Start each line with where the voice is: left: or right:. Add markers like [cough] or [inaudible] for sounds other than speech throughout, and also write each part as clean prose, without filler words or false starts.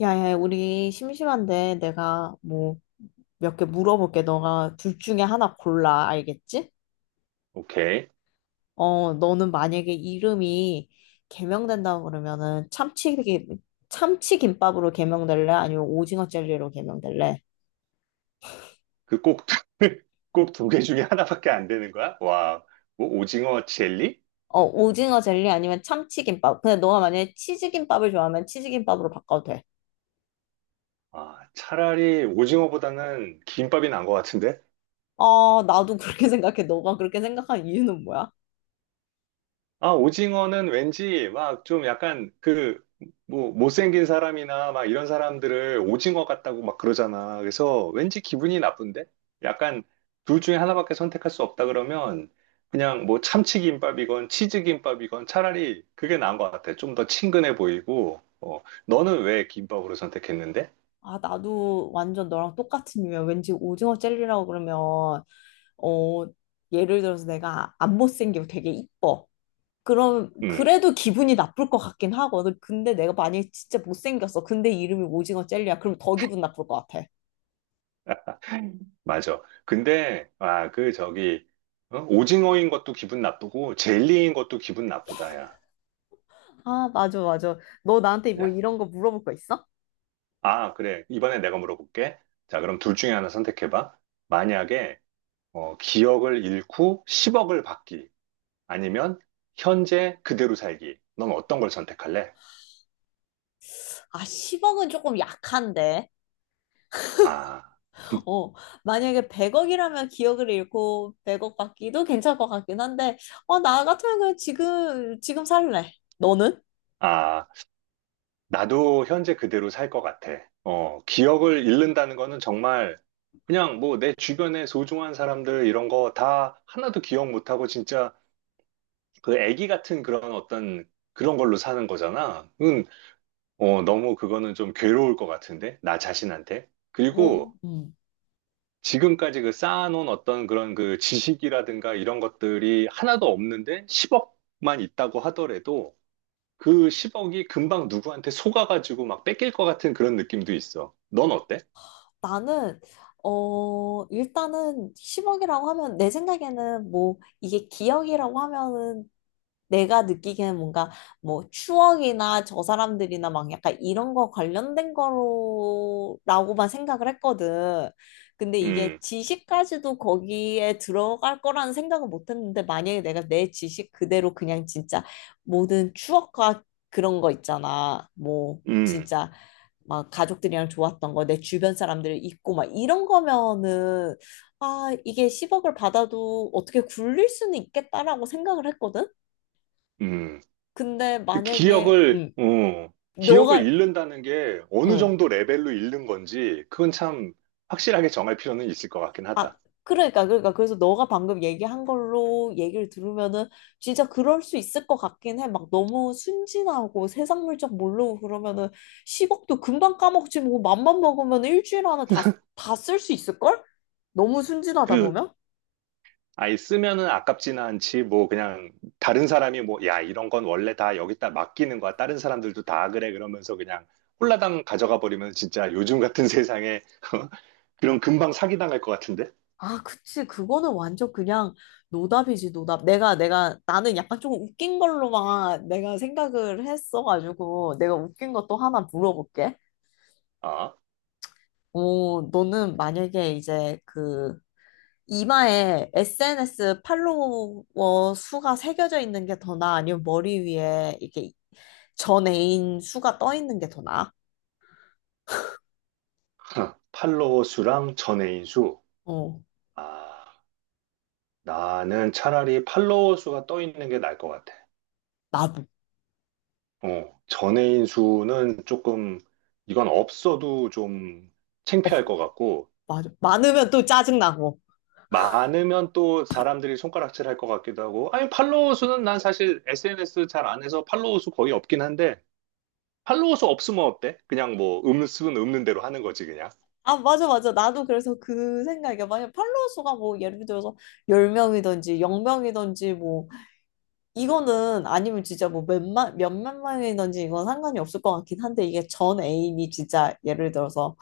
left: 야, 야, 우리 심심한데 내가 뭐 몇 개 물어볼게. 너가 둘 중에 하나 골라. 알겠지?
right: 오케이.
left: 어, 너는 만약에 이름이 개명된다고 그러면은 참치김밥으로 개명될래? 아니면 오징어 젤리로 개명될래?
right: 그 꼭, [laughs] 꼭 두 개 중에 하나밖에 안 되는 거야? 와, 뭐 오징어 젤리?
left: 어, 오징어 젤리 아니면 참치김밥. 근데 너가 만약에 치즈김밥을 좋아하면 치즈김밥으로 바꿔도 돼.
right: 아, 차라리 오징어보다는 김밥이 난 것 같은데?
left: 아, 나도 그렇게 [laughs] 생각해. 너가 그렇게 생각한 이유는 뭐야?
right: 아, 오징어는 왠지 막 좀 약간 뭐, 못생긴 사람이나 막 이런 사람들을 오징어 같다고 막 그러잖아. 그래서 왠지 기분이 나쁜데? 약간 둘 중에 하나밖에 선택할 수 없다 그러면 그냥 뭐 참치김밥이건 치즈김밥이건 차라리 그게 나은 것 같아. 좀 더 친근해 보이고, 너는 왜 김밥으로 선택했는데?
left: 아, 나도 완전 너랑 똑같은 이유야. 왠지 오징어 젤리라고 그러면 어, 예를 들어서 내가 안 못생기고 되게 이뻐. 그럼
right: 음.
left: 그래도 기분이 나쁠 것 같긴 하거든. 근데 내가 만약에 진짜 못생겼어. 근데 이름이 오징어 젤리야. 그럼 더 기분 나쁠 것 같아.
right: 맞아. 근데, 아, 그, 저기, 어? 오징어인 것도 기분 나쁘고, 젤리인 것도 기분 나쁘다, 야.
left: 아, 맞아, 맞아. 너 나한테 뭐 이런 거 물어볼 거 있어?
right: 아, 그래. 이번에 내가 물어볼게. 자, 그럼 둘 중에 하나 선택해봐. 만약에 기억을 잃고 10억을 받기, 아니면 현재 그대로 살기. 넌 어떤 걸 선택할래?
left: 아, 10억은 조금 약한데.
right: 아,
left: 어, 만약에 100억이라면 기억을 잃고 100억 받기도 괜찮을 것 같긴 한데, 어, 나 같으면 그냥 지금 살래. 너는?
right: 아, 나도 현재 그대로 살 것 같아. 기억을 잃는다는 거는 정말 그냥 뭐 내 주변에 소중한 사람들 이런 거 다 하나도 기억 못하고 진짜 그 애기 같은 그런 어떤 그런 걸로 사는 거잖아. 응, 너무 그거는 좀 괴로울 것 같은데? 나 자신한테?
left: 뭐,
right: 그리고
left: 음.
right: 지금까지 그 쌓아놓은 어떤 그런 그 지식이라든가 이런 것들이 하나도 없는데 10억만 있다고 하더라도 그 10억이 금방 누구한테 속아가지고 막 뺏길 것 같은 그런 느낌도 있어. 넌 어때?
left: 나는 어 일단은 10억이라고 하면 내 생각에는 뭐 이게 기억이라고 하면은 내가 느끼기에는 뭔가 뭐 추억이나 저 사람들이나 막 약간 이런 거 관련된 거로라고만 생각을 했거든. 근데 이게
right: 음,
left: 지식까지도 거기에 들어갈 거라는 생각은 못 했는데 만약에 내가 내 지식 그대로 그냥 진짜 모든 추억과 그런 거 있잖아. 뭐
right: 음,
left: 진짜 막 가족들이랑 좋았던 거, 내 주변 사람들 있고 막 이런 거면은 아, 이게 10억을 받아도 어떻게 굴릴 수는 있겠다라고 생각을 했거든.
right: 음.
left: 근데
right: 그
left: 만약에
right: 기억을, 어, 기억을
left: 너가
right: 잃는다는 게 어느
left: 음,
right: 정도 레벨로 잃는 건지 그건 참 확실하게 정할 필요는 있을 것 같긴
left: 아,
right: 하다.
left: 그러니까 그래서 너가 방금 얘기한 걸로 얘기를 들으면은 진짜 그럴 수 있을 것 같긴 해. 막 너무 순진하고 세상 물정 모르고 그러면은 10억도 금방 까먹지 뭐 맘만 먹으면 일주일 안에 다 쓸 수 있을걸? 너무 순진하다
right: 그,
left: 보면?
right: 아예 쓰면은 아깝지는 않지, 뭐, 그냥, 다른 사람이 뭐, 야, 이런 건 원래 다 여기다 맡기는 거야. 다른 사람들도 다 그래. 그러면서 그냥 홀라당 가져가 버리면 진짜 요즘 같은 세상에 [laughs] 그런 금방 사기당할 것 같은데?
left: 아, 그치. 그거는 완전 그냥 노답이지, 노답. 나는 약간 좀 웃긴 걸로만 내가 생각을 했어가지고, 내가 웃긴 것도 하나 물어볼게.
right: 아,
left: 어, 너는 만약에 이제 그, 이마에 SNS 팔로워 수가 새겨져 있는 게 더 나아? 아니면 머리 위에 이렇게 전 애인 수가 떠 있는 게 더 나아?
right: [laughs] 팔로워 수랑 전애인 수.
left: 어,
right: 아, 나는 차라리 팔로워 수가 떠 있는 게 나을 것 같아.
left: 나도.
right: 전애인 수는 조금, 이건 없어도 좀
left: 어,
right: 창피할 것 같고,
left: 맞아. 많으면 또 짜증나고.
right: 많으면 또 사람들이 손가락질 할 것 같기도 하고, 아니, 팔로워 수는 난 사실 SNS 잘 안 해서 팔로워 수 거의 없긴 한데, 팔로워 수 없으면 어때? 그냥 뭐, 없는 수는 없는 대로 하는 거지, 그냥.
left: 아, 맞아, 맞아. 나도 그래서 그 생각이야. 만약 팔로워 수가 뭐 예를 들어서 10명이든지 0명이든지 뭐 이거는 아니면 진짜 뭐 몇만, 몇만 명이든지 이건 상관이 없을 것 같긴 한데 이게 전 애인이 진짜 예를 들어서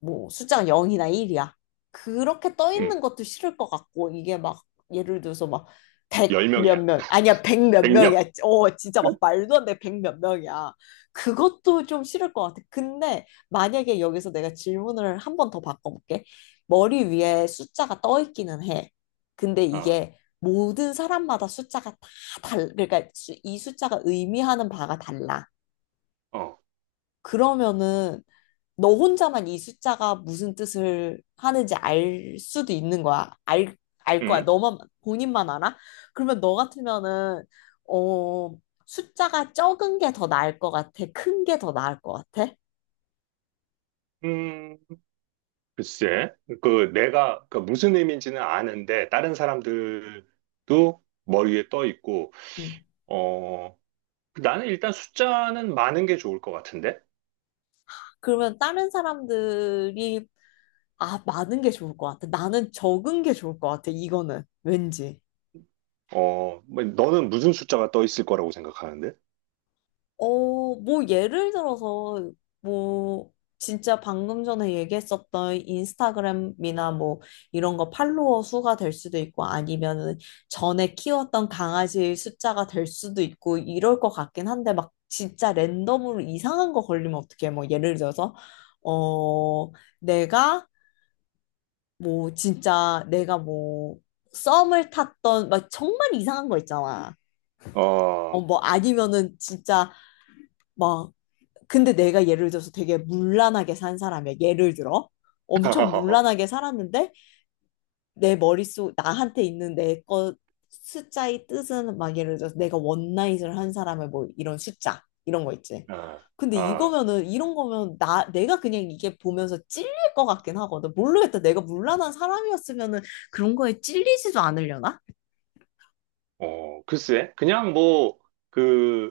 left: 뭐 숫자가 0이나 1이야. 그렇게 떠
right: 음
left: 있는 것도 싫을 것 같고 이게 막 예를 들어서 막 백 몇
right: 10명이야.
left: 명, 아니야 백 몇 명이야.
right: 100명.
left: 어 진짜 막 말도 안 돼. 백 몇 명이야. 그것도 좀 싫을 것 같아. 근데 만약에 여기서 내가 질문을 한 번 더 바꿔볼게. 머리 위에 숫자가 떠 있기는 해. 근데
right: 어,
left: 이게 모든 사람마다 숫자가 다 그러니까 이 숫자가 의미하는 바가 달라.
right: 어,
left: 그러면은 너 혼자만 이 숫자가 무슨 뜻을 하는지 알 수도 있는 거야. 알 거야.
right: 응,
left: 너만, 본인만 알아? 그러면 너 같으면은, 어, 숫자가 적은 게 더 나을 것 같아? 큰 게 더 나을 것 같아?
right: 음, 음, 글쎄. 내가, 무슨 의미인지는 아는데, 다른 사람들도 머리에 떠 있고,
left: 음.
right: 어, 나는 일단 숫자는 많은 게 좋을 것 같은데?
left: 그러면 다른 사람들이, 아, 많은 게 좋을 것 같아. 나는 적은 게 좋을 것 같아. 이거는. 왠지.
right: 뭐, 너는 무슨 숫자가 떠 있을 거라고 생각하는데?
left: 어, 뭐 예를 들어서 뭐 진짜 방금 전에 얘기했었던 인스타그램이나 뭐 이런 거 팔로워 수가 될 수도 있고 아니면은 전에 키웠던 강아지 숫자가 될 수도 있고 이럴 것 같긴 한데 막 진짜 랜덤으로 이상한 거 걸리면 어떡해. 뭐 예를 들어서 어, 내가 뭐 진짜 내가 뭐 썸을 탔던 막 정말 이상한 거 있잖아.
right: 어,
left: 어, 뭐 아니면은 진짜 막 근데 내가 예를 들어서 되게 문란하게 산 사람이야. 예를 들어. 엄청
right: [laughs]
left: 문란하게 살았는데 내 머릿속 나한테 있는 내 거 숫자의 뜻은 막 예를 들어서 내가 원나잇을 한 사람의 뭐 이런 숫자 이런 거 있지.
right: 아,
left: 근데
right: 아,
left: 이거면은 이런 거면 나 내가 그냥 이게 보면서 찔릴 것 같긴 하거든. 모르겠다. 내가 문란한 사람이었으면은 그런 거에 찔리지도 않으려나?
right: 글쎄, 그냥 뭐, 그,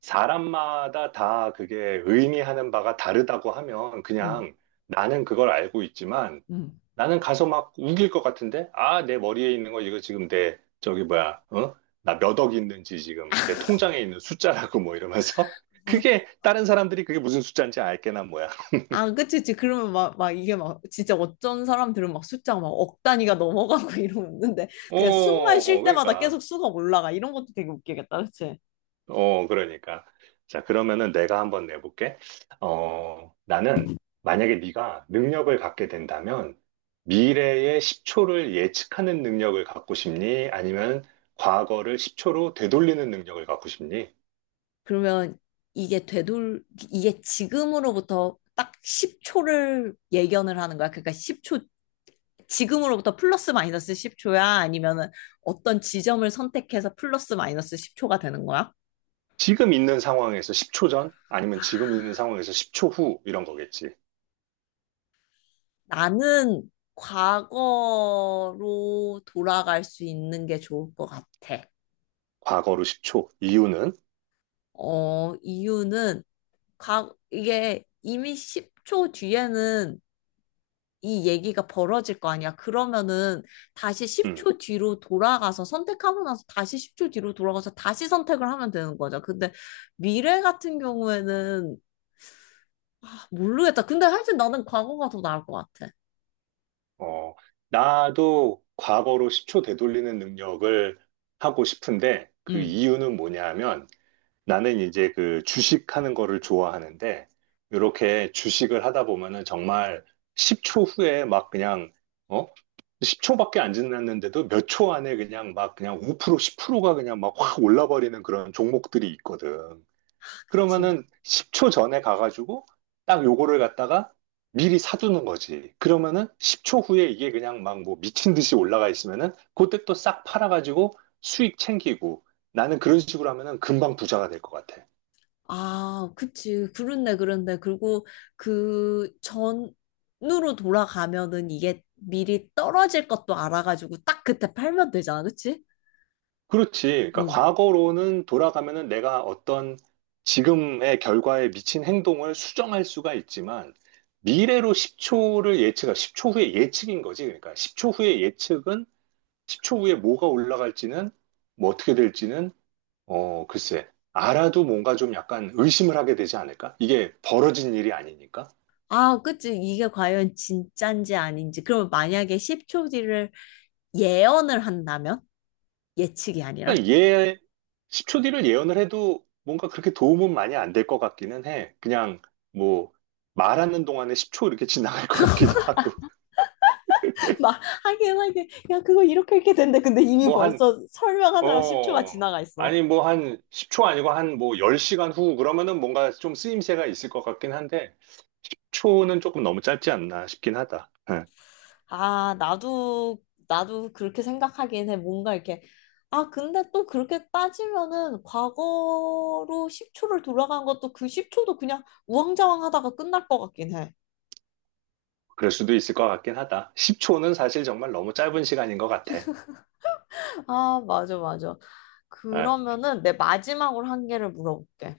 right: 사람마다 다 그게 의미하는 바가 다르다고 하면
left: 음,
right: 그냥 나는 그걸 알고 있지만
left: 음.
right: 나는 가서 막 우길 것 같은데? 아, 내 머리에 있는 거 이거 지금 내, 저기 뭐야, 어? 나 몇 억 있는지 지금 내 통장에 있는 숫자라고 뭐 이러면서 [laughs]
left: 아,
right: 그게 다른 사람들이 그게 무슨 숫자인지 알게나 뭐야. [laughs]
left: 아, 그치, 그치. 그러면 막, 막 이게 막 진짜 어쩐 사람들은 막 숫자가 막 억 단위가 넘어가고 [laughs] 이러는데 그냥 숨만 쉴 때마다 계속
right: 그러니까.
left: 수가 올라가. 이런 것도 되게 웃기겠다, 그치?
right: 그러니까. 자, 그러면은 내가 한번 내볼게. 나는 만약에 네가 능력을 갖게 된다면 미래의 10초를 예측하는 능력을 갖고 싶니? 아니면 과거를 10초로 되돌리는 능력을 갖고 싶니?
left: 그러면 이게 되돌, 이게 지금으로부터 딱 10초를 예견을 하는 거야. 그러니까 10초, 지금으로부터 플러스 마이너스 10초야? 아니면은 어떤 지점을 선택해서 플러스 마이너스 10초가 되는 거야?
right: 지금 있는 상황에서 10초 전? 아니면 지금 있는 상황에서 10초 후? 이런 거겠지.
left: 나는 과거로 돌아갈 수 있는 게 좋을 것 같아.
right: 과거로 10초. 이유는?
left: 어, 이유는 각 이게 이미 10초 뒤에는 이 얘기가 벌어질 거 아니야. 그러면은 다시
right: 음,
left: 10초 뒤로 돌아가서 선택하고 나서 다시 10초 뒤로 돌아가서 다시 선택을 하면 되는 거죠. 근데 미래 같은 경우에는 아, 모르겠다. 근데 하여튼 나는 과거가 더 나을 것 같아.
right: 어, 나도 과거로 10초 되돌리는 능력을 하고 싶은데 그
left: 응,
right: 이유는 뭐냐면 나는 이제 그 주식하는 거를 좋아하는데, 이렇게 주식을 하다 보면은 정말 10초 후에 막 그냥, 어? 10초밖에 안 지났는데도 몇 초 안에 그냥 막 그냥 5%, 10%가 그냥 막 확 올라버리는 그런 종목들이 있거든.
left: 그치.
right: 그러면은 10초 전에 가가지고 딱 요거를 갖다가 미리 사두는 거지. 그러면은 10초 후에 이게 그냥 막 뭐 미친 듯이 올라가 있으면은 그때 또 싹 팔아가지고 수익 챙기고 나는 그런 식으로 하면은 금방 부자가 될 것 같아.
left: 아, 그치. 그렇네, 그렇네. 그리고 그 전으로 돌아가면은 이게 미리 떨어질 것도 알아가지고 딱 그때 팔면 되잖아, 그치?
right: 그렇지. 그러니까
left: 응.
right: 과거로는 돌아가면은 내가 어떤 지금의 결과에 미친 행동을 수정할 수가 있지만 미래로 10초 후에 예측인 거지. 그러니까 10초 후에 예측은 10초 후에 뭐가 올라갈지는, 뭐 어떻게 될지는, 글쎄, 알아도 뭔가 좀 약간 의심을 하게 되지 않을까? 이게 벌어진 일이 아니니까.
left: 아, 그치. 이게 과연 진짠지 아닌지. 그러면 만약에 10초 뒤를 예언을 한다면? 예측이 아니라?
right: 그러니까 예, 10초 뒤를 예언을 해도 뭔가 그렇게 도움은 많이 안 될 것 같기는 해. 그냥 뭐 말하는 동안에 10초 이렇게 지나갈 것 같기도 하고.
left: [laughs] 막 하긴 하긴 야 그거 이렇게 이렇게 된대 근데 이미
right: 뭐 한,
left: 벌써 설명하느라 10초가
right: 어,
left: 지나가 있어
right: 아니 뭐 한 10초 아니고 한 뭐 10시간 후 그러면은 뭔가 좀 쓰임새가 있을 것 같긴 한데, 초는 조금 너무 짧지 않나 싶긴 하다. 예.
left: 아, 나도 그렇게 생각하긴 해. 뭔가 이렇게. 아, 근데 또 그렇게 따지면은 과거로 10초를 돌아간 것도 그 10초도 그냥 우왕좌왕 하다가 끝날 것 같긴 해.
right: 그럴 수도 있을 것 같긴 하다. 10초는 사실 정말 너무 짧은 시간인 것 같아.
left: 아, 맞아, 맞아.
right: 아,
left: 그러면은 내 마지막으로 한 개를 물어볼게.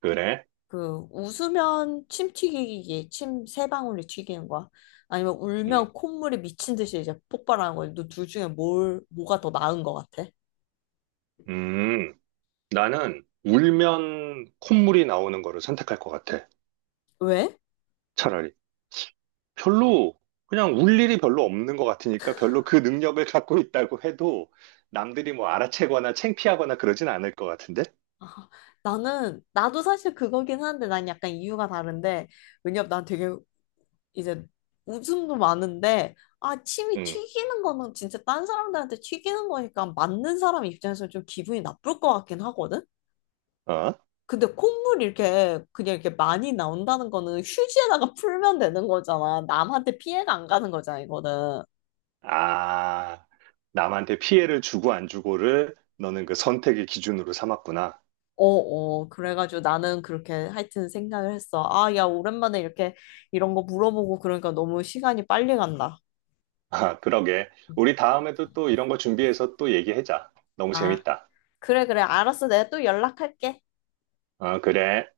right: 그래?
left: 그, 웃으면 침 튀기기, 침 세 방울이 튀기는 거야. 아니면
right: 음.
left: 울면 콧물이 미친 듯이 이제 폭발하는 거야. 너둘 중에 뭘, 뭐가 더 나은 것 같아?
right: 음, 나는 울면 콧물이 나오는 거를 선택할 것 같아.
left: 왜?
right: 차라리. 별로, 그냥 울 일이 별로 없는 것 같으니까 별로 그 능력을 갖고 있다고 해도 남들이 뭐 알아채거나 창피하거나 그러진 않을 것 같은데?
left: 아, 나는, 나도 사실 그거긴 한데 난 약간 이유가 다른데, 왜냐면 난 되게 이제 웃음도 많은데, 아, 침이
right: 음,
left: 튀기는 거는 진짜 딴 사람들한테 튀기는 거니까 맞는 사람 입장에서 좀 기분이 나쁠 것 같긴 하거든?
right: 어?
left: 근데 콧물 이렇게 그냥 이렇게 많이 나온다는 거는 휴지에다가 [laughs] 풀면 되는 거잖아. 남한테 피해가 안 가는 거잖아, 이거는.
right: 아, 남한테 피해를 주고 안 주고를 너는 그 선택의 기준으로 삼았구나.
left: 어어, 그래가지고 나는 그렇게 하여튼 생각을 했어. 아, 야, 오랜만에 이렇게 이런 거 물어보고 그러니까 너무 시간이 빨리 간다.
right: 아, 그러게. 우리 다음에도 또 이런 거 준비해서 또 얘기하자. 너무
left: 아,
right: 재밌다.
left: 그래, 그래. 알았어. 내가 또 연락할게.
right: 어, 그래.